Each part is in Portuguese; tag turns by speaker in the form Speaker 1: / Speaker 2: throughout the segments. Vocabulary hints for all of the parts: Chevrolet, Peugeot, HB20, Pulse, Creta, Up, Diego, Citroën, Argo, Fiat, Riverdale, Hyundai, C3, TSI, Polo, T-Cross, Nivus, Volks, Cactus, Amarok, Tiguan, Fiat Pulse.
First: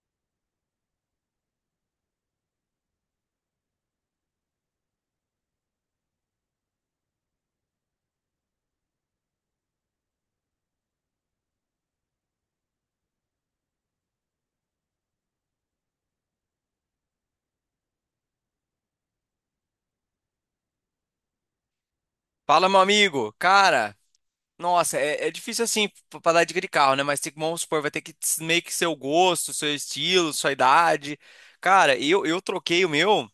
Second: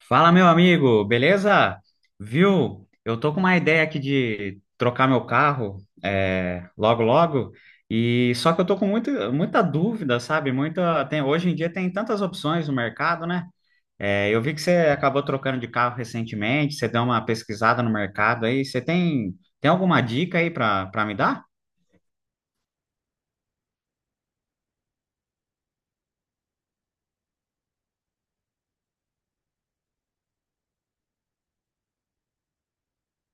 Speaker 1: Fala, meu amigo, beleza? Viu? Eu tô com uma ideia aqui de trocar meu carro, logo, logo. E só que eu tô com muita, muita dúvida, sabe? Hoje em dia tem tantas opções no mercado, né? Eu vi que você acabou trocando de carro recentemente, você deu uma pesquisada no mercado aí. Você tem alguma dica aí para me dar?
Speaker 2: Fala, meu amigo. Cara, nossa, é difícil assim pra dar dica de carro, né? Mas tem que, vamos supor, vai ter que meio que seu gosto, seu estilo, sua idade. Cara, eu troquei o meu.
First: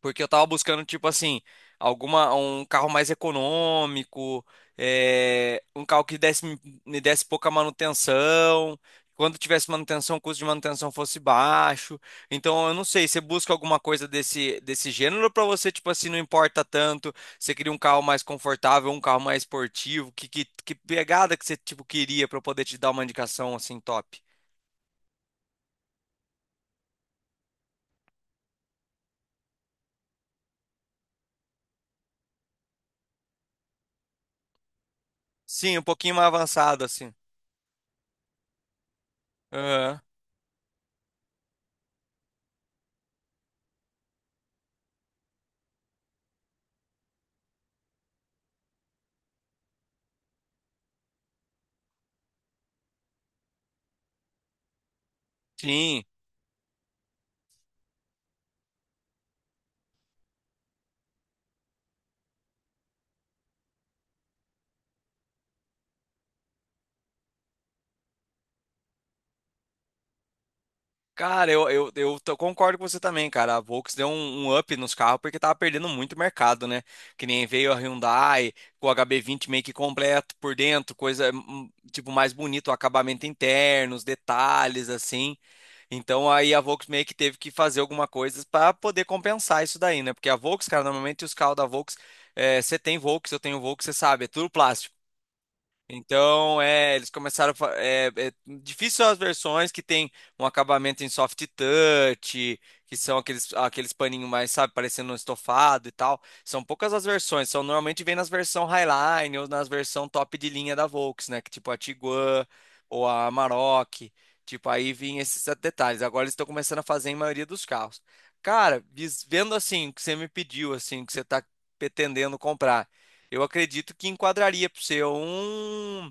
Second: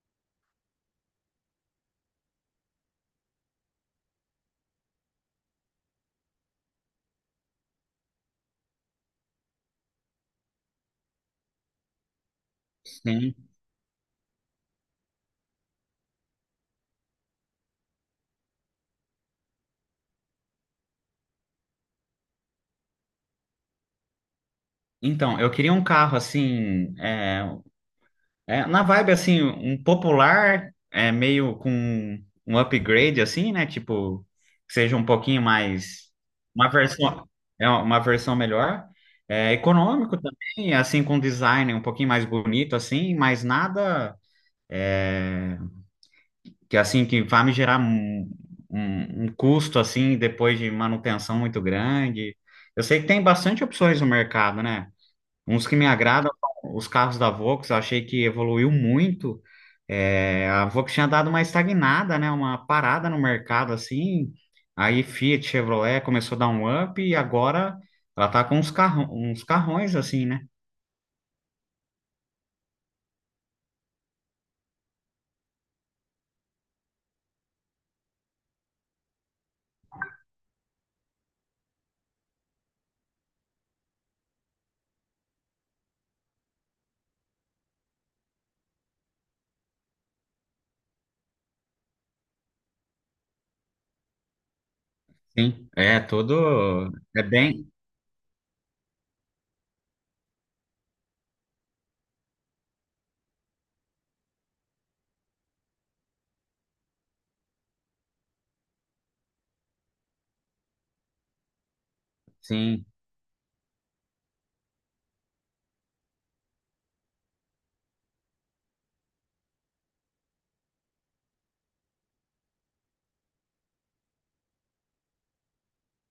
Speaker 2: Porque eu tava buscando, tipo assim, um carro mais econômico, um carro que me desse pouca manutenção. Quando tivesse manutenção, o custo de manutenção fosse baixo. Então, eu não sei, você
Speaker 1: Sim.
Speaker 2: busca alguma coisa desse gênero pra você, tipo assim, não importa tanto. Você queria um carro mais confortável, um carro mais esportivo. Que pegada que você, tipo, queria pra eu poder te dar uma indicação, assim, top?
Speaker 1: Então, eu queria um carro assim, na vibe, assim, um popular, é meio com um upgrade, assim, né? Tipo, que seja um pouquinho
Speaker 2: Sim, um
Speaker 1: mais.
Speaker 2: pouquinho mais
Speaker 1: Uma
Speaker 2: avançado, assim.
Speaker 1: versão, é uma versão melhor. É,
Speaker 2: Aham.
Speaker 1: econômico também, assim, com design um pouquinho mais bonito, assim, mas nada, é, que, assim, que vá me gerar um custo, assim, depois de manutenção muito grande. Eu sei que tem bastante opções no mercado, né? Uns que me
Speaker 2: Sim.
Speaker 1: agradam são os carros da Volks, eu achei que evoluiu muito. A Volks tinha dado uma estagnada, né? Uma parada no mercado assim. Aí Fiat, Chevrolet começou a dar um up e agora ela tá com uns carrões assim, né?
Speaker 2: Cara, concordo com você também, cara. A Volks deu um up nos carros porque tava perdendo muito mercado, né? Que nem veio a Hyundai com o HB20 meio que completo por dentro, coisa tipo mais bonito, o acabamento interno, os detalhes assim. Então aí a Volks meio que teve que fazer alguma coisa para poder compensar isso daí, né? Porque a Volks, cara, normalmente os carros da Volks, você tem Volks, eu tenho Volks, você sabe, é tudo plástico.
Speaker 1: Sim, é
Speaker 2: Então,
Speaker 1: todo
Speaker 2: eles
Speaker 1: é
Speaker 2: começaram
Speaker 1: bem.
Speaker 2: é difícil as versões que tem um acabamento em soft touch, que são aqueles paninhos mais, sabe, parecendo um estofado e tal. São poucas as versões, são normalmente vem nas versão Highline ou nas versão top de linha da Volks, né, que tipo a Tiguan
Speaker 1: Sim,
Speaker 2: ou a Amarok, tipo aí vinha esses detalhes. Agora eles estão começando a fazer em maioria dos carros. Cara, vendo assim o que você me pediu, assim, o que você está pretendendo comprar. Eu acredito que enquadraria para você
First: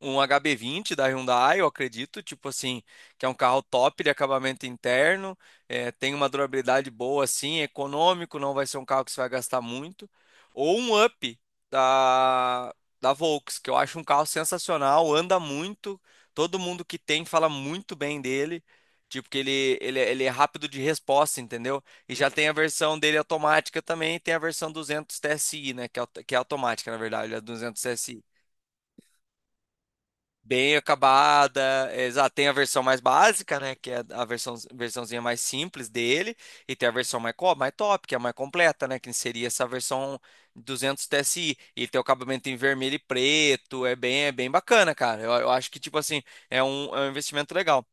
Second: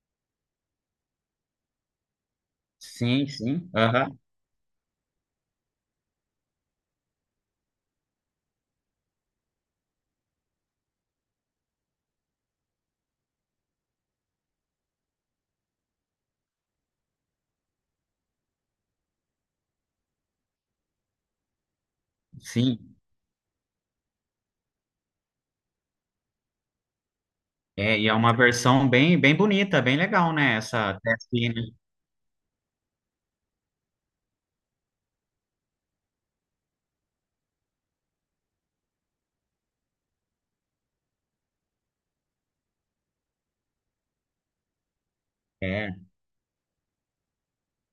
Speaker 2: um HB20 da Hyundai, eu acredito, tipo assim, que
Speaker 1: sim,
Speaker 2: é um carro
Speaker 1: sim,
Speaker 2: top de
Speaker 1: aham,
Speaker 2: acabamento interno, tem uma durabilidade boa, assim, é econômico, não vai ser um carro que você vai gastar muito. Ou um Up da, da Volks, que eu acho um carro sensacional, anda muito, todo mundo que tem fala muito bem dele. Tipo, que ele é rápido de resposta, entendeu? E já tem a
Speaker 1: sim.
Speaker 2: versão dele automática também, e tem a versão 200 TSI, né? Que é automática, na verdade, ele é 200
Speaker 1: E é
Speaker 2: TSI
Speaker 1: uma versão bem, bem bonita, bem legal, né?
Speaker 2: bem
Speaker 1: Essa TSI,
Speaker 2: acabada.
Speaker 1: né?
Speaker 2: Exato, tem a versão mais básica, né? Que é a versão, versãozinha mais simples dele. E tem a versão mais, mais top, que é a mais completa, né? Que seria essa versão 200 TSI. E tem o acabamento em vermelho e preto. É bem bacana, cara. Eu acho que,
Speaker 1: É,
Speaker 2: tipo assim, é é um investimento legal.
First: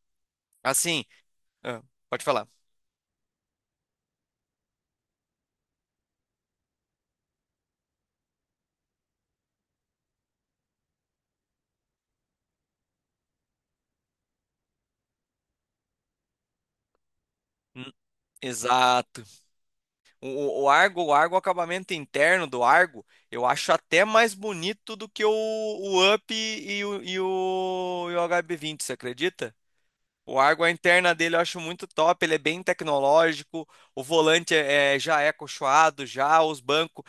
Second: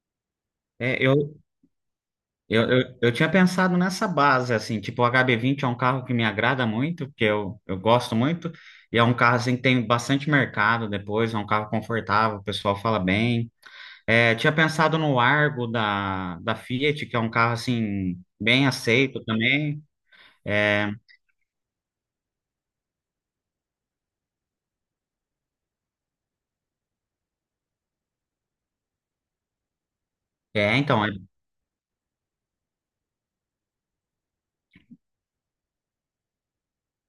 Speaker 1: é,
Speaker 2: Assim,
Speaker 1: eu,
Speaker 2: ah, pode falar.
Speaker 1: eu tinha pensado nessa base, assim, tipo, o HB20 é um carro que me agrada muito, porque eu gosto muito, e é um carro, assim, que tem bastante mercado depois, é um carro confortável, o pessoal fala bem. Tinha pensado no Argo da, Fiat, que é um carro,
Speaker 2: Hum,
Speaker 1: assim, bem aceito
Speaker 2: Exato.
Speaker 1: também. É,
Speaker 2: O Argo, o acabamento interno do Argo, eu acho até mais bonito do que o Up e e o HB20, você acredita? O Argo, a
Speaker 1: então, é
Speaker 2: interna dele eu acho muito top, ele é bem tecnológico, o volante já é acolchoado, já os bancos,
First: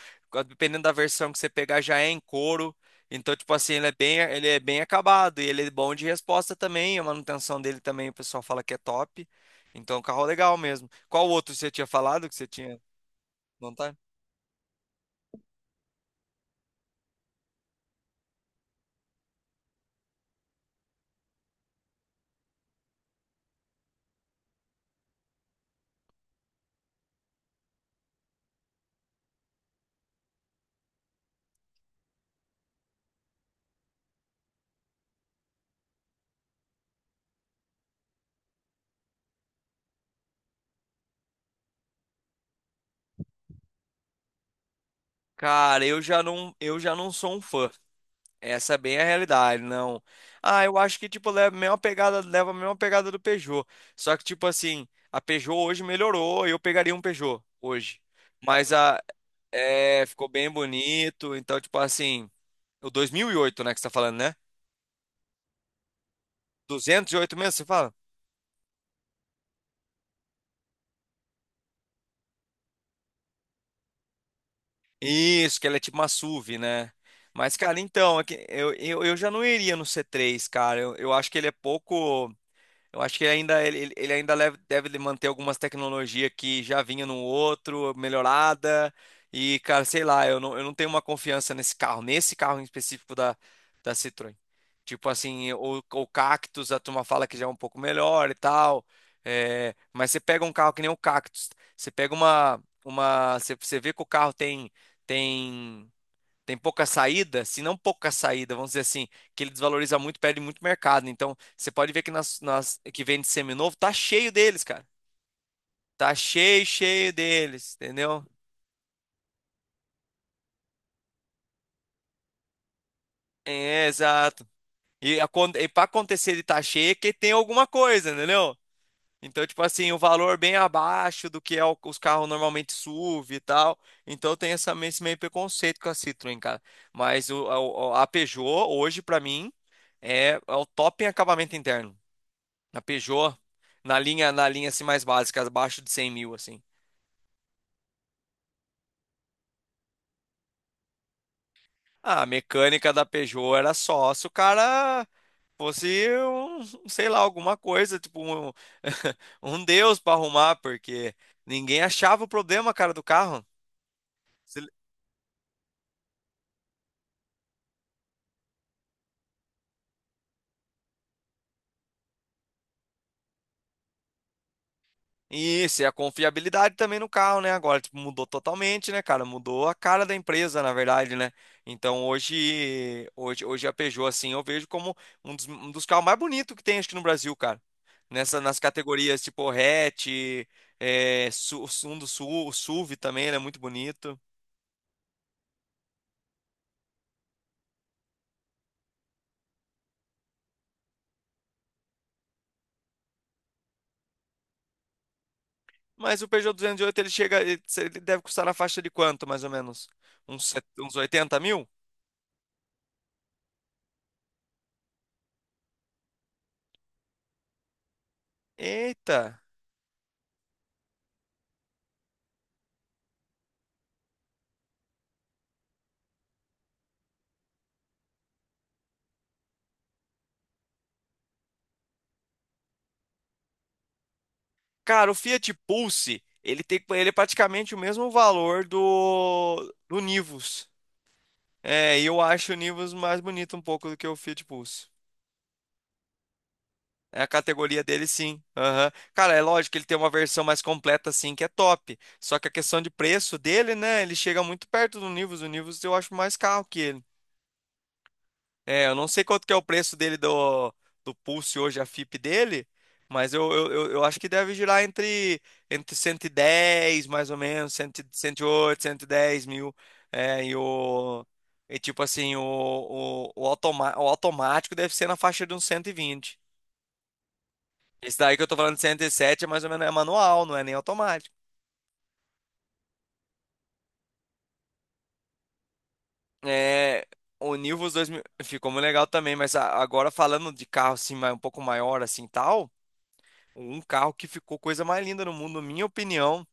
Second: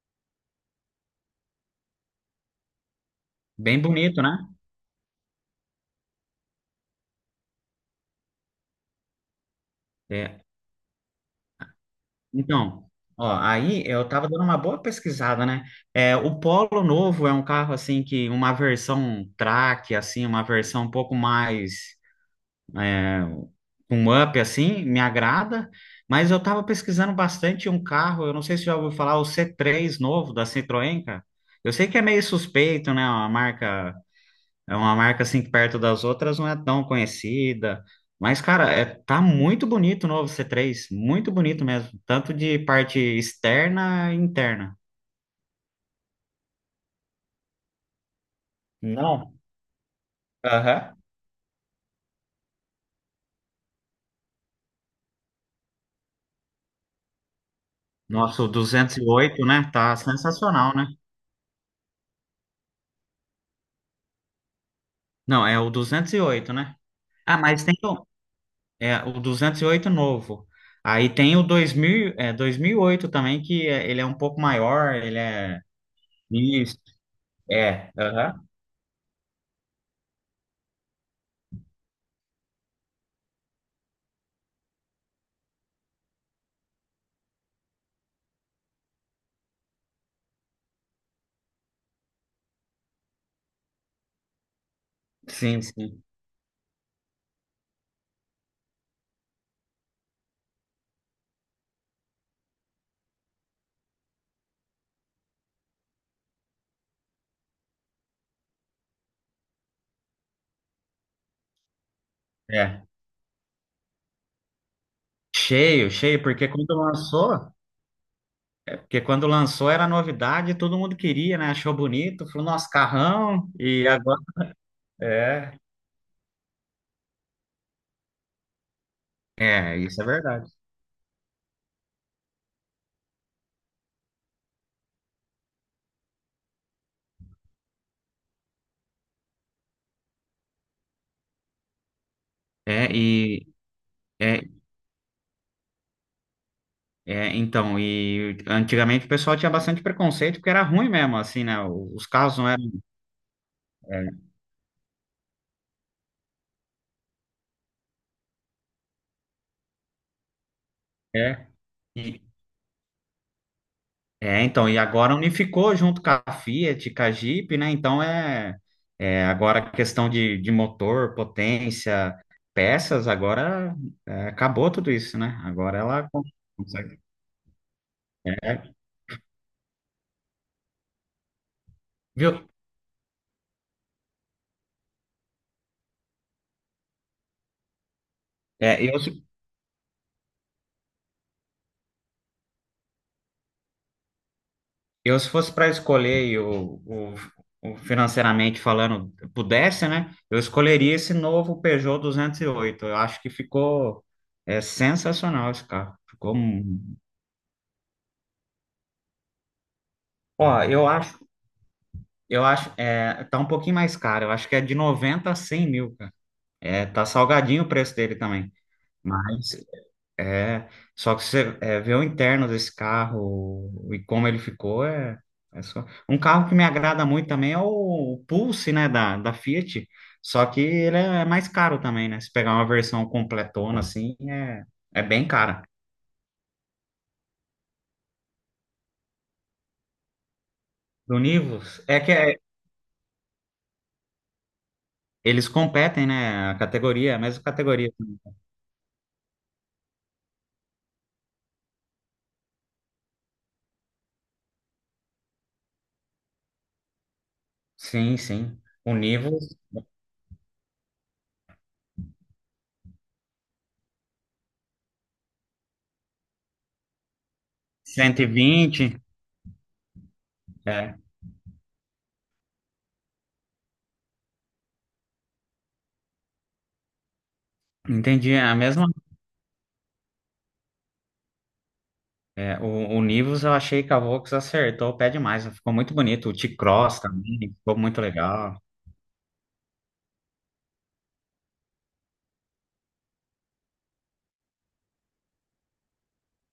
Speaker 2: dependendo da versão que você pegar, já é em couro. Então, tipo assim,
Speaker 1: bem
Speaker 2: ele é bem,
Speaker 1: bonito, né?
Speaker 2: acabado e ele é bom de resposta também, a manutenção dele também, o pessoal fala que é top. Então, é um carro é
Speaker 1: É,
Speaker 2: legal mesmo. Qual outro você tinha falado que você tinha?
Speaker 1: Então ó,
Speaker 2: Não
Speaker 1: aí
Speaker 2: tem?
Speaker 1: eu tava dando uma boa pesquisada, né? O Polo Novo é um carro assim que uma versão track, assim, uma versão um pouco mais, é, um up assim, me agrada. Mas eu tava pesquisando bastante um carro, eu não sei se já ouviu falar, o C3 novo da Citroën, cara. Eu sei que é meio suspeito, né? Uma marca é uma marca assim que perto das outras não é tão conhecida. Mas, cara, tá muito bonito o novo C3. Muito bonito mesmo. Tanto de parte externa e interna.
Speaker 2: Cara, eu já não sou um fã. Essa é bem a
Speaker 1: Não.
Speaker 2: realidade, não. Ah, eu
Speaker 1: Aham.
Speaker 2: acho que tipo leva a mesma pegada, leva a mesma pegada do Peugeot. Só que tipo assim, a Peugeot hoje melhorou, eu pegaria um Peugeot hoje.
Speaker 1: Nossa, o
Speaker 2: Mas
Speaker 1: duzentos
Speaker 2: a
Speaker 1: e oito, né? Tá
Speaker 2: Ficou bem
Speaker 1: sensacional, né?
Speaker 2: bonito, então tipo assim, o 2008 né, que você tá falando, né?
Speaker 1: Não, é o 208, né?
Speaker 2: 208
Speaker 1: Ah,
Speaker 2: mesmo, você
Speaker 1: mas tem
Speaker 2: fala?
Speaker 1: o 208 novo. Aí tem o 2008 também, que ele é um pouco maior, ele é.
Speaker 2: Isso, que ela é tipo uma SUV,
Speaker 1: Isso,
Speaker 2: né? Mas, cara,
Speaker 1: é,
Speaker 2: então, é
Speaker 1: aham.
Speaker 2: que eu já não iria no C3, cara. Eu acho que ele é pouco. Eu acho que ele ainda deve manter algumas tecnologias que já vinha no outro, melhorada. E, cara, sei lá, eu não tenho uma confiança nesse carro, em específico da Citroën. Tipo assim,
Speaker 1: Sim, sim,
Speaker 2: o Cactus, a turma fala que já é um pouco melhor e tal. É, mas você pega um carro que nem o Cactus, você pega você vê que o carro tem, tem tem pouca saída, se não pouca saída, vamos dizer assim, que ele desvaloriza muito, perde muito mercado. Então, você pode ver que nas
Speaker 1: é.
Speaker 2: que vende seminovo, tá cheio deles, cara.
Speaker 1: Cheio,
Speaker 2: Tá
Speaker 1: cheio,
Speaker 2: cheio, cheio deles, entendeu?
Speaker 1: porque quando lançou era novidade, todo mundo queria, né? Achou bonito, falou, nossa, carrão,
Speaker 2: É,
Speaker 1: e agora.
Speaker 2: exato. E,
Speaker 1: É,
Speaker 2: para acontecer de tá cheio é que tem alguma coisa, entendeu? Então, tipo
Speaker 1: é,
Speaker 2: assim, o
Speaker 1: isso é
Speaker 2: valor
Speaker 1: verdade.
Speaker 2: bem abaixo do que é os carros normalmente SUV e tal. Então tem esse meio preconceito com a Citroën, cara. Mas a Peugeot, hoje, pra mim, é o top em acabamento interno. Na
Speaker 1: É,
Speaker 2: Peugeot,
Speaker 1: e. É,
Speaker 2: na linha assim mais básica, abaixo de 100 mil, assim.
Speaker 1: então, e antigamente o pessoal tinha bastante preconceito porque era ruim mesmo, assim, né? Os
Speaker 2: Ah, a
Speaker 1: carros não eram.
Speaker 2: mecânica da Peugeot era só se o cara fosse um, sei lá, alguma coisa, tipo um, um deus para arrumar, porque
Speaker 1: É.
Speaker 2: ninguém achava o problema, cara, do carro.
Speaker 1: Então, e agora unificou junto com a Fiat, com a Jeep, né? Então é agora a questão de, motor, potência, peças, agora, acabou tudo isso, né? Agora
Speaker 2: Isso, e a
Speaker 1: ela
Speaker 2: confiabilidade também
Speaker 1: consegue.
Speaker 2: no carro, né? Agora, tipo, mudou
Speaker 1: É,
Speaker 2: totalmente, né, cara? Mudou a cara da empresa, na verdade, né? Então,
Speaker 1: Viu?
Speaker 2: hoje, hoje, hoje a Peugeot, assim, eu vejo como um dos carros mais bonitos que tem, acho que no Brasil, cara. Nas
Speaker 1: É, eu,
Speaker 2: categorias,
Speaker 1: se-
Speaker 2: tipo, hatch, um do sul o SUV também, ele é muito bonito.
Speaker 1: eu se fosse para escolher e o financeiramente falando, pudesse, né? Eu escolheria esse novo Peugeot 208. Eu acho que ficou, sensacional esse carro.
Speaker 2: Mas o
Speaker 1: Ficou.
Speaker 2: Peugeot 208, ele chega, ele deve custar na faixa de quanto, mais ou menos? Uns,
Speaker 1: Ó,
Speaker 2: set-
Speaker 1: eu
Speaker 2: uns
Speaker 1: acho
Speaker 2: 80 mil?
Speaker 1: Eu acho, é, tá um pouquinho mais caro. Eu acho que é de 90 a 100 mil, cara. Tá salgadinho o preço dele também.
Speaker 2: Eita!
Speaker 1: Mas, é, só que você, vê o interno desse carro e como ele ficou, é só. Um carro que me agrada muito também é o Pulse, né, da Fiat. Só que ele é mais caro também, né? Se pegar uma versão completona, assim, é
Speaker 2: Cara, o
Speaker 1: bem
Speaker 2: Fiat
Speaker 1: cara.
Speaker 2: Pulse, ele tem, ele é praticamente o mesmo valor do Nivus.
Speaker 1: Do Nivus,
Speaker 2: É, e eu acho o Nivus mais bonito um pouco do que o Fiat Pulse.
Speaker 1: eles competem, né? A categoria, a
Speaker 2: É a
Speaker 1: mesma
Speaker 2: categoria
Speaker 1: categoria.
Speaker 2: dele, sim. Aham. Cara, é lógico que ele tem uma versão mais completa, assim, que é top. Só que a questão de preço dele, né? Ele chega muito perto do Nivus. O Nivus eu acho mais caro que ele.
Speaker 1: Sim, sim.
Speaker 2: É, eu
Speaker 1: O
Speaker 2: não sei
Speaker 1: nível
Speaker 2: quanto que é o preço dele do Pulse hoje, a FIP dele, mas eu acho que deve girar entre 110 mais ou menos, cem, 108
Speaker 1: 120,
Speaker 2: 110 mil. É, e
Speaker 1: é,
Speaker 2: o. E tipo assim, o automático deve ser na faixa de uns 120. Esse
Speaker 1: entendi.
Speaker 2: daí que
Speaker 1: É
Speaker 2: eu tô
Speaker 1: A
Speaker 2: falando de
Speaker 1: mesma,
Speaker 2: 107 é mais ou menos é manual, não é nem automático.
Speaker 1: é, o Nivus eu achei que a Vox acertou o pé demais. Ficou muito bonito. O T-Cross
Speaker 2: É,
Speaker 1: também
Speaker 2: o
Speaker 1: ficou
Speaker 2: Nivus
Speaker 1: muito
Speaker 2: 2000
Speaker 1: legal.
Speaker 2: ficou muito legal também, mas agora falando de carro assim, um pouco maior assim, tal. Um carro que ficou coisa mais linda no mundo, na minha opinião,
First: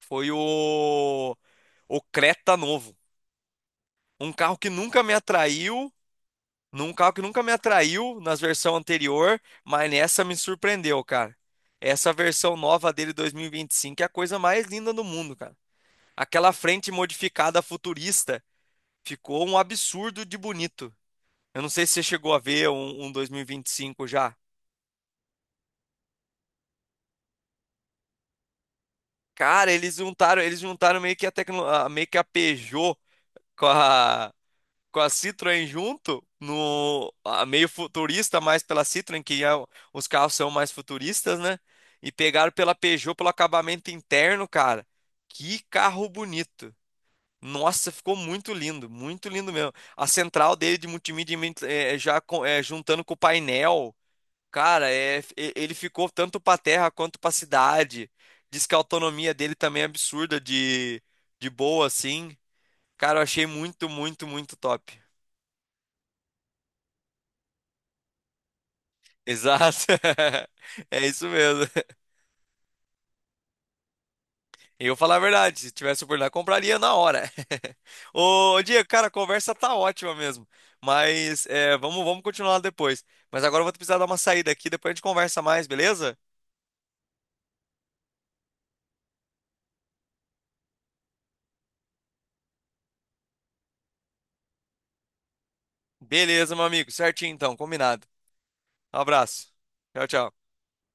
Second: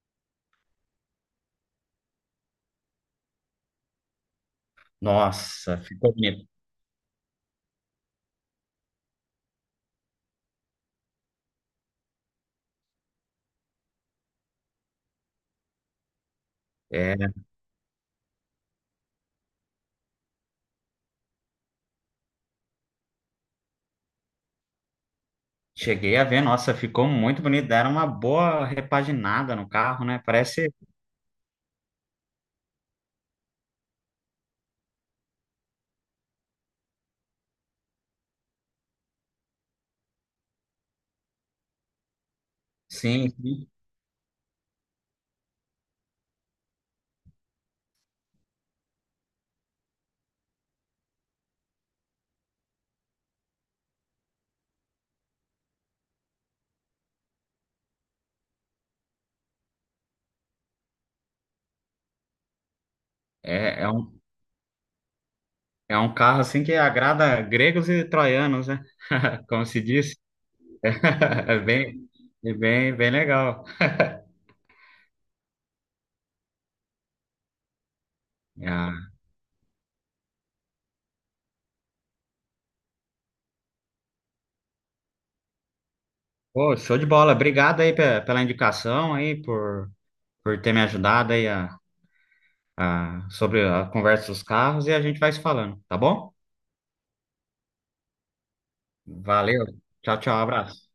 Speaker 2: foi o Creta novo. Um carro que nunca me
Speaker 1: Nossa,
Speaker 2: atraiu,
Speaker 1: ficou bonito.
Speaker 2: num carro que nunca me atraiu nas versões anterior, mas nessa me surpreendeu, cara. Essa versão nova dele 2025 é a coisa mais linda do mundo, cara. Aquela frente
Speaker 1: É,
Speaker 2: modificada futurista ficou um absurdo de bonito. Eu não sei se você chegou a ver um 2025 já.
Speaker 1: cheguei a ver, nossa, ficou muito bonito. Deram uma boa repaginada no
Speaker 2: Cara,
Speaker 1: carro, né?
Speaker 2: eles
Speaker 1: Parece,
Speaker 2: juntaram meio que meio que a Peugeot com a com a Citroën junto, no a meio futurista, mais pela Citroën, que é os carros são mais futuristas, né? E pegaram pela Peugeot pelo
Speaker 1: sim, sim.
Speaker 2: acabamento interno, cara. Que carro bonito. Nossa, ficou muito lindo mesmo. A central dele de multimídia já juntando com o painel, cara, ele ficou tanto para terra quanto para cidade. Diz que a autonomia dele também é absurda de boa, assim. Cara, eu achei
Speaker 1: É, é
Speaker 2: muito,
Speaker 1: um,
Speaker 2: muito, muito top.
Speaker 1: é um carro assim que agrada gregos e troianos, né? Como se
Speaker 2: Exato.
Speaker 1: diz.
Speaker 2: É isso
Speaker 1: É
Speaker 2: mesmo.
Speaker 1: bem, é bem, bem legal.
Speaker 2: Eu falar a verdade, se tivesse oportunidade, compraria na hora. Ô, Diego, cara, a
Speaker 1: Ah,
Speaker 2: conversa tá ótima mesmo. Mas vamos continuar depois. Mas agora eu vou precisar dar uma saída aqui, depois a gente conversa mais, beleza?
Speaker 1: pô, show de bola. Obrigado aí pela indicação aí, por ter me ajudado aí a, sobre a conversa dos carros e a gente vai se falando, tá bom?
Speaker 2: Beleza, meu amigo. Certinho então, combinado. Um abraço.
Speaker 1: Valeu.
Speaker 2: Tchau,
Speaker 1: Tchau,
Speaker 2: tchau.
Speaker 1: tchau, abraço.